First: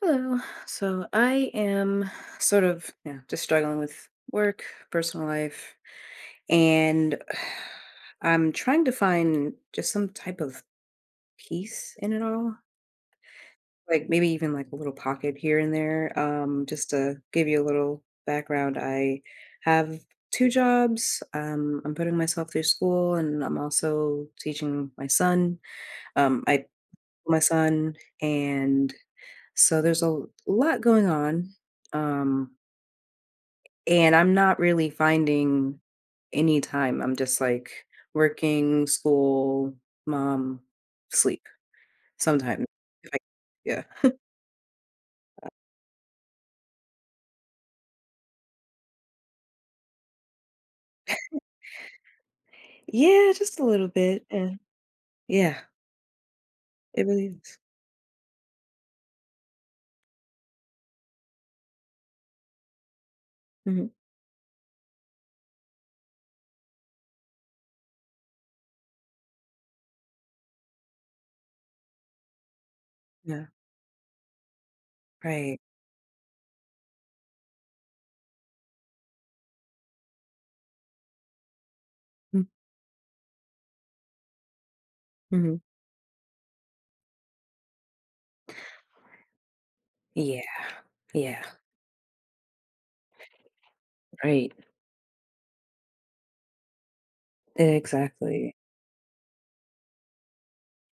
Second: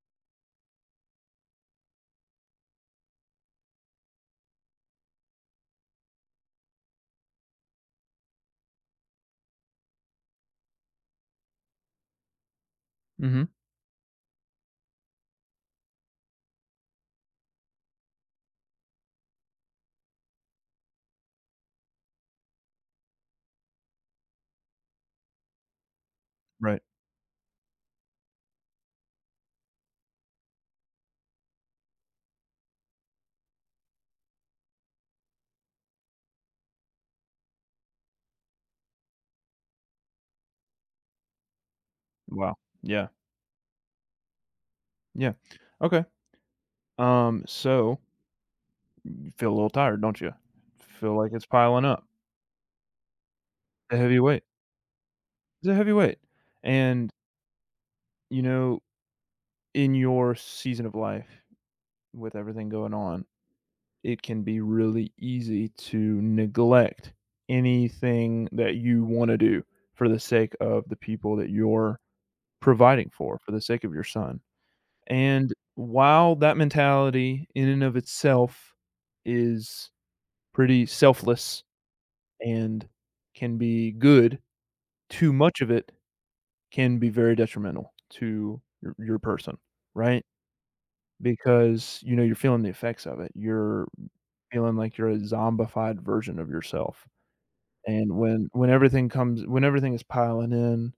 Hello. So I am sort of, yeah, just struggling with work, personal life, and I'm trying to find just some type of peace in it all. Mhm. Like maybe even like a little pocket here and there. Just to give you a little background, I have two jobs. I'm putting myself through school, and I'm also teaching my son. I Right. my son, and so there's a lot going on. Um, And I'm not really finding any time. I'm just like working, school, mom, sleep Wow. sometimes. Yeah. If I- Yeah. Yeah. Okay. So you feel a little tired, don't you? Feel like it's piling up. Yeah, just a little A heavy bit. weight. Yeah. Yeah. It's a heavy weight. It And, really is. you know, in your season of life with everything going on, Hmm. it can be really easy to neglect anything that you want to do for the sake of the people that you're providing Yeah. for the sake of your son. And Right. while that mentality in and of itself is pretty selfless and can be good. Too Mm-hmm. much of it can be very detrimental to your person, right? Yeah. Yeah. Because, you know, you're feeling the effects of it. You're Right. feeling like you're a zombified version of yourself. And when Exactly. when everything comes when everything is piling in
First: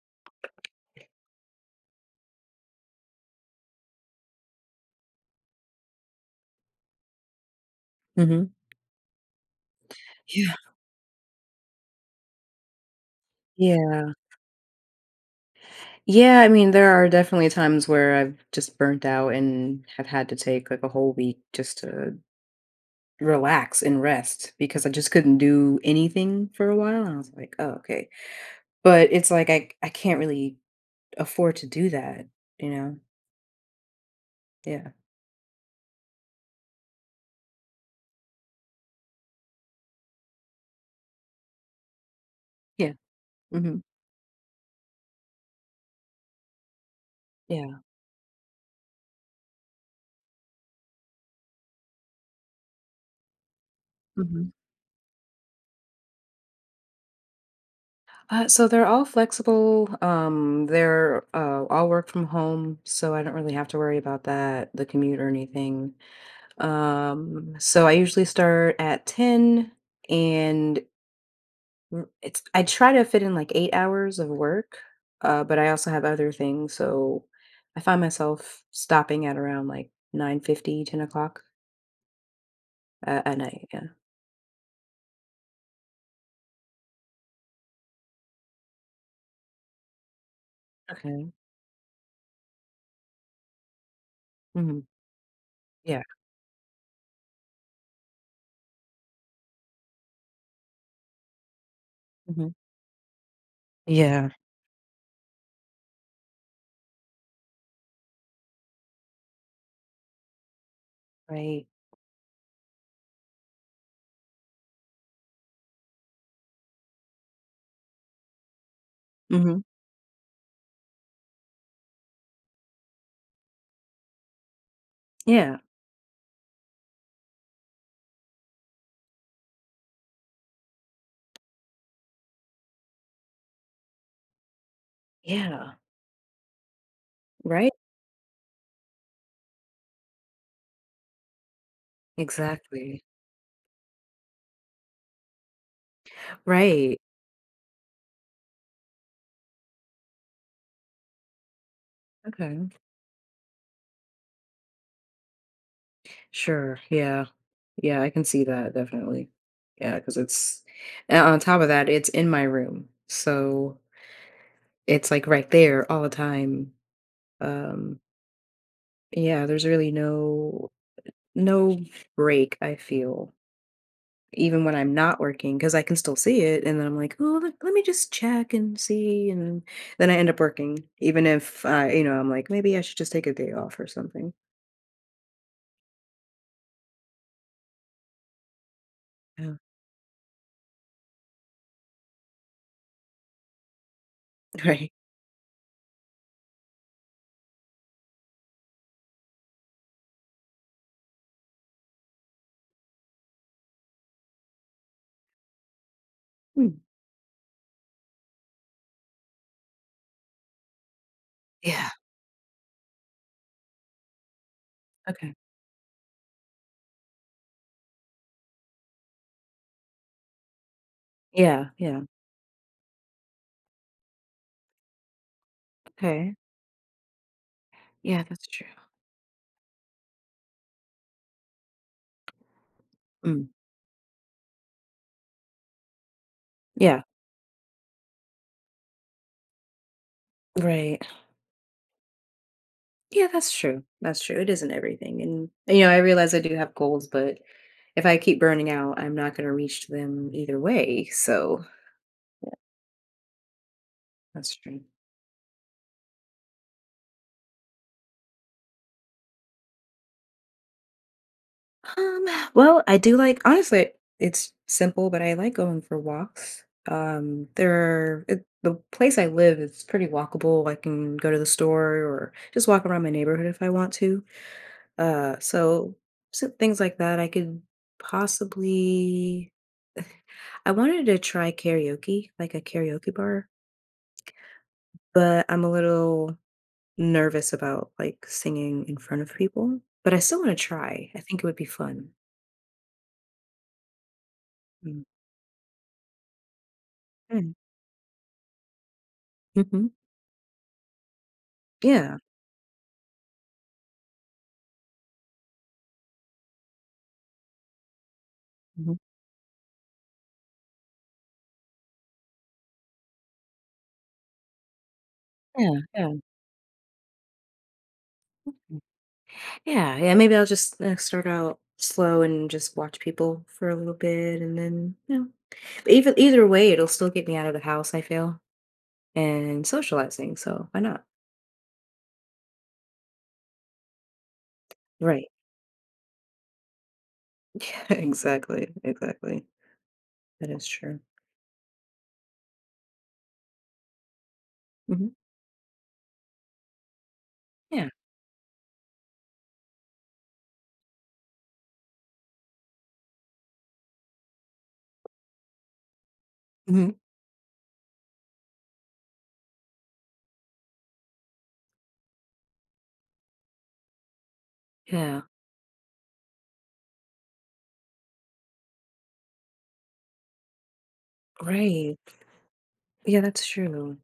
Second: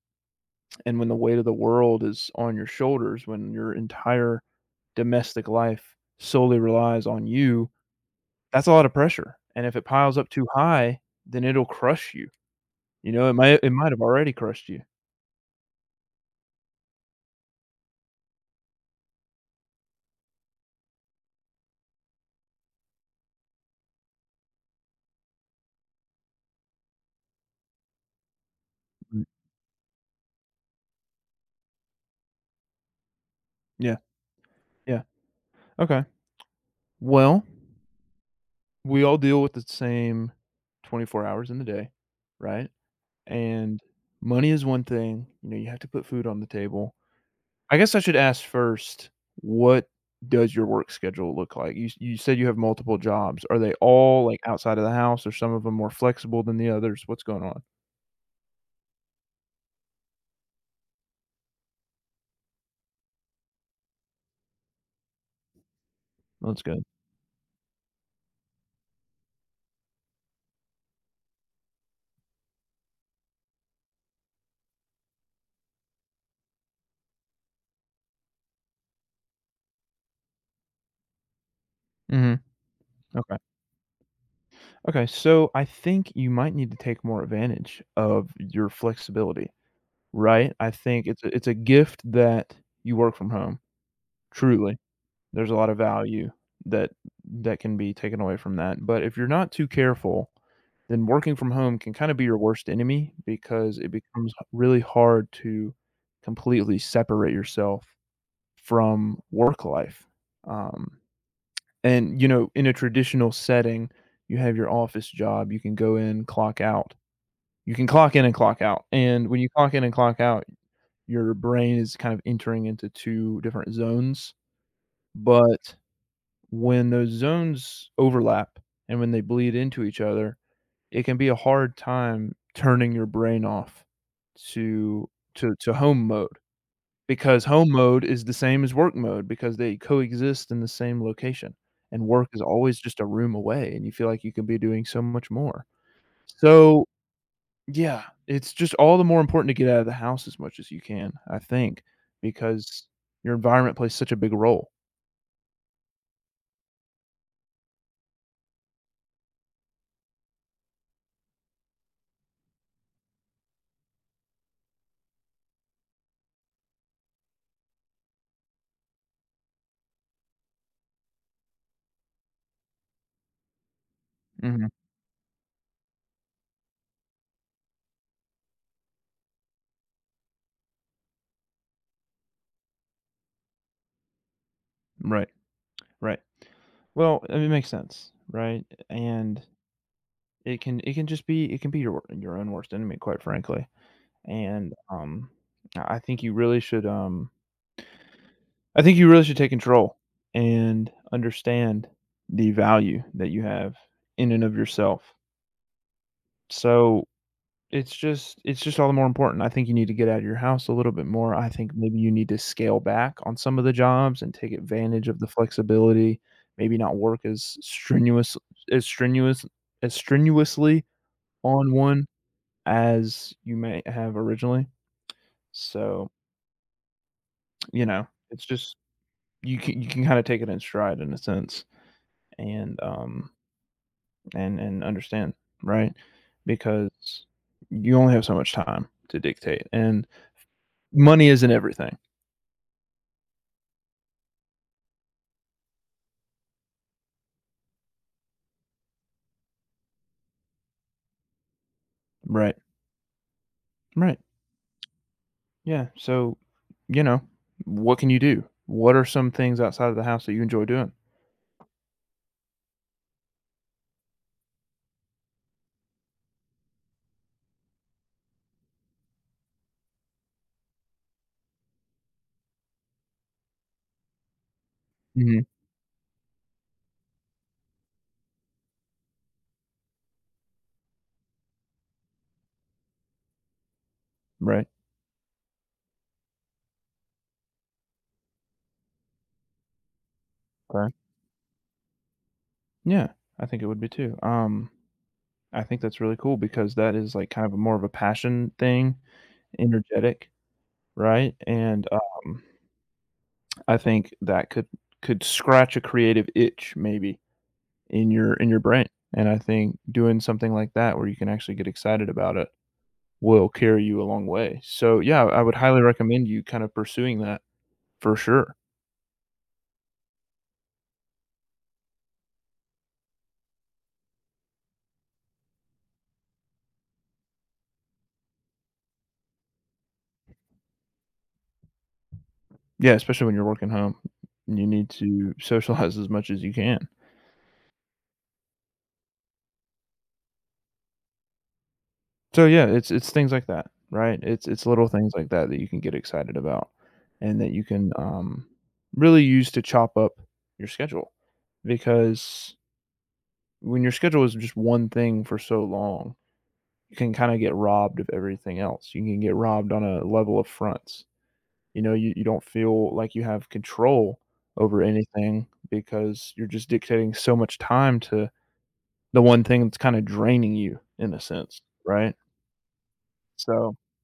and when the weight of the world is on your shoulders, when your entire domestic life solely relies on you, Hmm. that's a lot of pressure. And if it piles up too Yeah. high, then it'll crush you. You know, it might have Yeah. already crushed you. Yeah, I mean, there are definitely times where I've just burnt out and have had to take like a whole week just to relax and rest because I just couldn't do anything for a while, and I was like, "Oh, okay." But Mm, it's like I can't really afford to do that, you know? yeah, Yeah. yeah, okay. Well, we all deal with the same 24 hours in the day, right? Yeah. And Mhm. money is one thing, you know, you have to put food on the table. Yeah. I guess I should ask first, what does your work schedule look like? You said you have multiple jobs. Are they all, like, Mhm. outside of the house, or some of them more flexible than the others? What's going on? So they're all flexible, they're, all work from home, so I don't really have to worry about that, the commute or anything. That's good. So I usually start at 10 and, it's I try to fit in like 8 hours of work, but I also have other things, so I find myself stopping at around like 9:50, 10 o'clock, Mhm, okay. at night. Yeah. Okay, so I think you might need to take more advantage of your flexibility. Right? I think it's Okay. a it's a gift that you work from home, truly. Hmm. There's a lot of Yeah. value that that can be taken away from that, but if you're not too careful, then working from home can kinda be your Hmm. worst enemy because it Yeah. becomes h really hard to completely separate yourself from work life. Um, Right. and, you know, in a traditional setting, you have your office job, you can go in, clock out. You can clock in and clock out, and when you Hmm. clock in and clock out your brain is kind of entering into 2 different zones, Yeah. but when those zones overlap and when they bleed into each other, it can be a hard time turning your brain off to to Yeah. home mode, because home Right. mode is the same as work mode because they coexist in the same location, and work is always just Exactly. a room away, and you feel like you can be doing so much more. So Right. yeah, it's just all the more important to get out of the house as much as you can, I think, Okay. because your environment plays such a big role. Sure. Yeah. Yeah, I can see that definitely. Yeah. Cause it's, and on top of that, it's in my room. So it's like right there all the time. Um, Yeah, there's really no break, I feel, even Mhm. when I'm not working, because I can still see it, and then I'm like, "Oh, let me just check and see," and then I end up working, even if, you know, I'm like, "Maybe I should just take a day off or something." Right, right. Well, I mean, it makes sense, right? And Yeah. it can just be it can be your wor your own worst enemy, quite frankly. And, Right. um, I I think you really should. I think you really should take control and understand the value that you have in and of yourself. Hmm. So it's just it's just all the more important. I think you need to get out of your house a little bit more. I think Yeah, maybe you need to scale back on some of the jobs and take advantage of the okay. flexibility, maybe not work as strenuous as strenuously Yeah, on yeah. one as you may have originally. So, Okay. you know, Yeah, it's that's true. just you can kinda take it in stride in a sense and, um, Mm. and and understand, right? Yeah. Because you only have so much time to dictate, and Right. money isn't everything. Yeah, that's true. That's true. It isn't everything, and, you know, I realize I do have goals, but if I keep burning out, I'm not gonna reach them either way, so Right. Right. that's true. Yeah. So, you know, what can you do? What are some things outside of the house that you enjoy doing? Um, well, I do like, honestly, it's simple, but I like going for walks. There are, it, the place I live is pretty walkable. I can go to the store or just walk around my neighborhood if I want to. Uh, Mhm. so, so things like that. I could possibly. I wanted to try karaoke, like a karaoke bar, Right. but I'm a little nervous about like singing in front of people. But I still want to Okay. try. I think it would be fun. Yeah, I think it would be too. I think that's really cool because that is like kind of Mm. a more of a passion thing, Mhm. energetic, right? And Yeah. um, I think that could scratch a creative itch maybe in your brain. Mhm. And I think doing something like that where you can actually get excited about it will carry you a long way. So yeah, I would Yeah, highly yeah. recommend you kind of pursuing that. For sure. Mm. Yeah, yeah, maybe I'll just, start out slow and just watch people for a little bit, and then, you know but even either way, it'll still get me out of the house, I feel, and socializing, so why not? Yeah, especially when you're working home, you need Right. to socialize as much as you can. Yeah, exactly, exactly. That is true. So yeah, it's things like that, right? It's little Mhm. things like that that you can get excited about and that you Yeah. can really use to chop up your schedule because when your schedule is just one thing for so long, Mhm. you can kinda get robbed of everything else. You can get robbed on a level of fronts. You know, you don't feel like you have control over Yeah, anything because you're just dictating so much time to the one thing that's kinda draining you in a sense, right. right? Yeah, that's So, true.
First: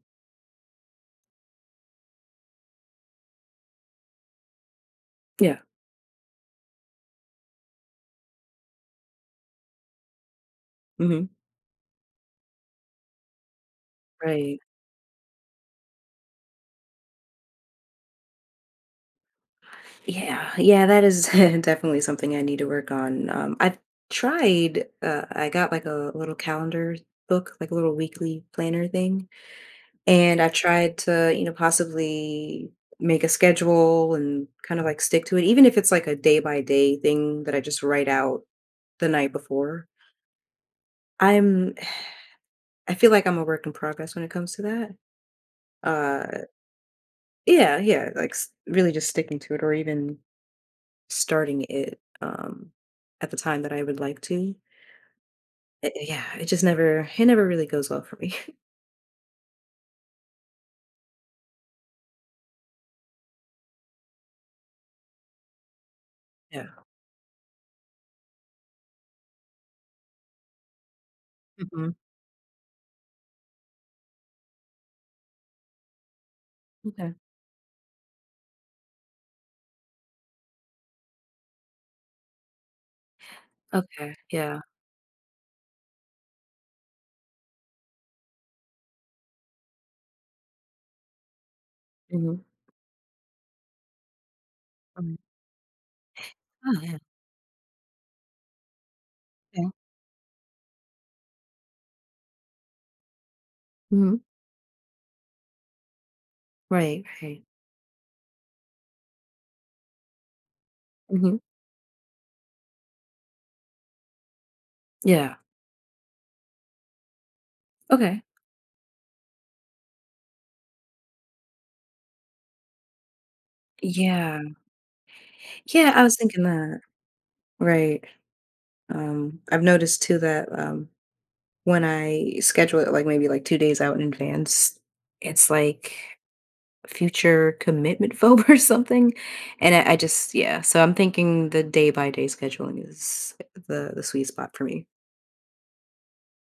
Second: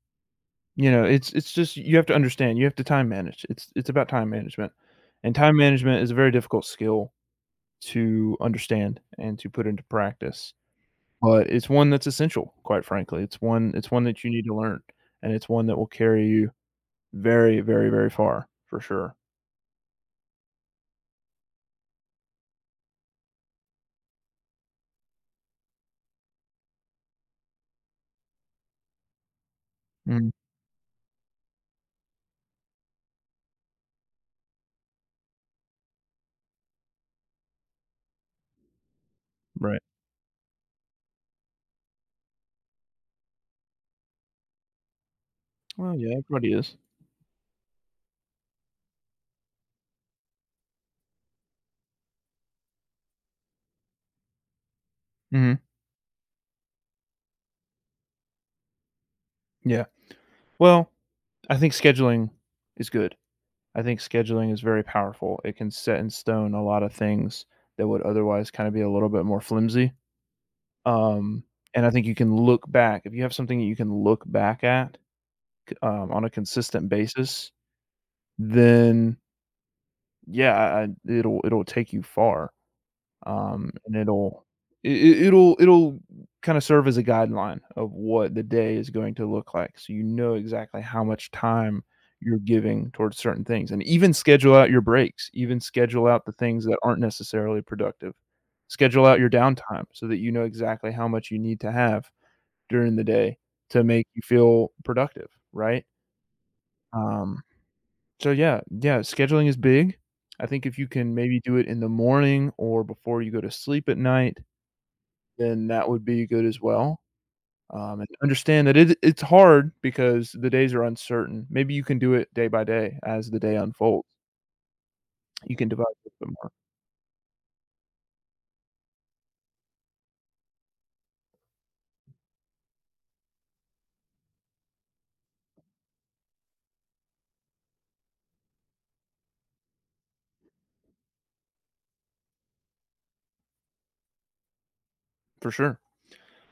you know, it's just you have to understand, you have to time manage. It's about time management, and time Yeah. management is a very difficult skill to understand and to put into practice, Mhm. but it's one that's essential, quite frankly. It's one that you need to Right. learn, and it's one that will carry you very, very, very far for sure. Yeah, yeah, that is definitely something I need to work on. I've tried, I got like a little calendar book, like a little weekly planner thing, Mhm, and I tried to, you know, possibly make a schedule and kind of like stick to it, even if it's like a day by day thing that I just write out the night right. before. I'm, I feel like I'm a work in progress when it comes to that. Well, yeah, Uh, everybody is. yeah, yeah, like really just sticking to it, or even starting it at the time that I would like to. Mhm, It, yeah, it just never really goes well for me. yeah. Well, I think scheduling is good. I think scheduling is very powerful. It can set in stone a Yeah. lot of things that would otherwise kind of be a little bit more flimsy. Um, and I Hmm. think you can look back if you have something that you can look back at, on a consistent Okay. basis, then yeah, I it'll it'll take you far. And Okay. it'll Yeah. it it will it'll kinda serve as a guideline of what the day is going to look like, so you know exactly how much time you're Hmm. giving towards certain things, and even schedule out your Mm. breaks, even schedule out the things that Oh yeah. aren't necessarily productive. Schedule out your Okay. downtime so that you know exactly how much you need to have during the day to make Hmm. you feel productive, right? Right. Um, Right. so yeah, yeah, scheduling is big. I think if you can Hmm. maybe do it in the morning or before you go to sleep at night, Yeah. then that would be good as well. And Okay. understand that it's hard because the days are uncertain. Maybe you can do it day by day as the day unfolds. Yeah. You can divide Yeah, I it was a bit thinking more. that. Right. I've noticed too that, when I schedule it, like maybe like 2 days out in advance, it's like future commitment phobe or something. And I just, yeah, so I'm thinking the day by day scheduling is the sweet spot for me. For sure.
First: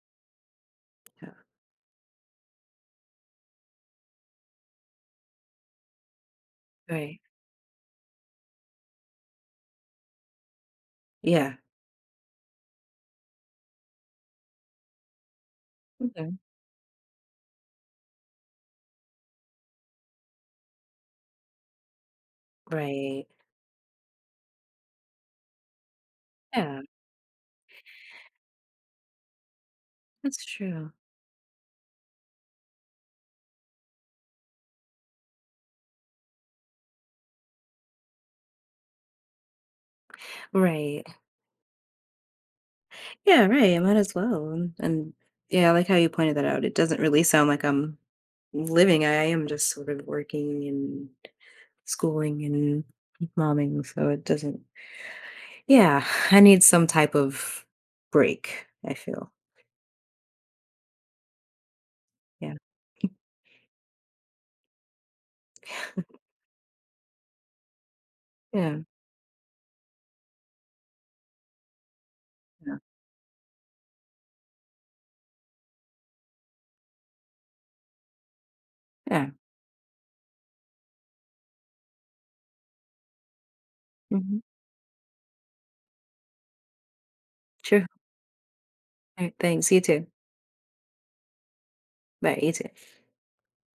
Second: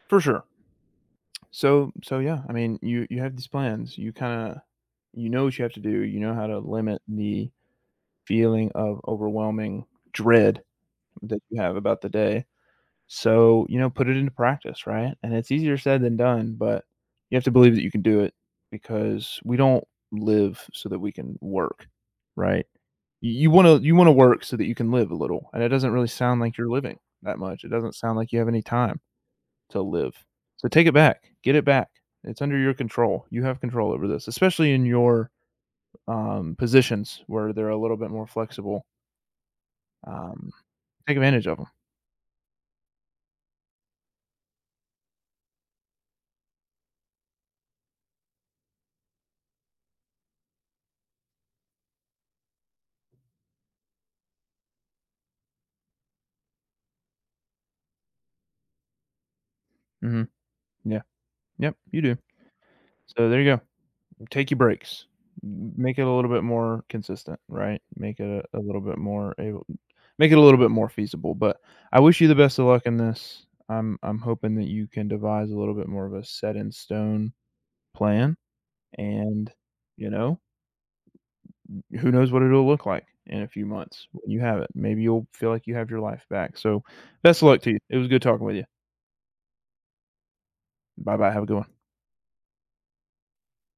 For sure. Yeah. So so yeah, I mean, you have these plans. You kinda you know what you have to do. You know how to limit Right. the feeling of overwhelming dread that Yeah. you have about the day. So, you know, put it into practice, right? And it's easier said than Okay. done, but you have to believe that you can do it because we don't live so that we can work, right? Right. You want to you want to work so that you can live a little, and it doesn't really sound like you're Yeah. living that much. It doesn't sound like you have any time to live. That's So take true. it back, get it back. It's under your control. You have control over this, especially in your positions where they're a little bit more flexible. Um, Right. take advantage of them. Yeah, right. I might as well. And yeah, I like how you pointed that out. It doesn't really sound like I'm living. I am just sort of working and schooling and momming. So it doesn't, yeah, I need some type of break, I feel. Hmm. Yeah. Yep. You do. Yeah. So there you go. Take your breaks. Make it a little bit more consistent, right? Make it a little Yeah. bit more able make it a little bit more feasible, but I wish you the best of Yeah. luck in this. I'm hoping that you can devise a little bit more of a set in stone plan, Yeah. and, you know, who knows what it'll look like in a few months when you Mhm. have it. Maybe you'll feel like you have your life back, so best of luck to you. Sure. It was good talking with you. All right. Thanks. You too. Bye-bye, have a good one. Bye. You too.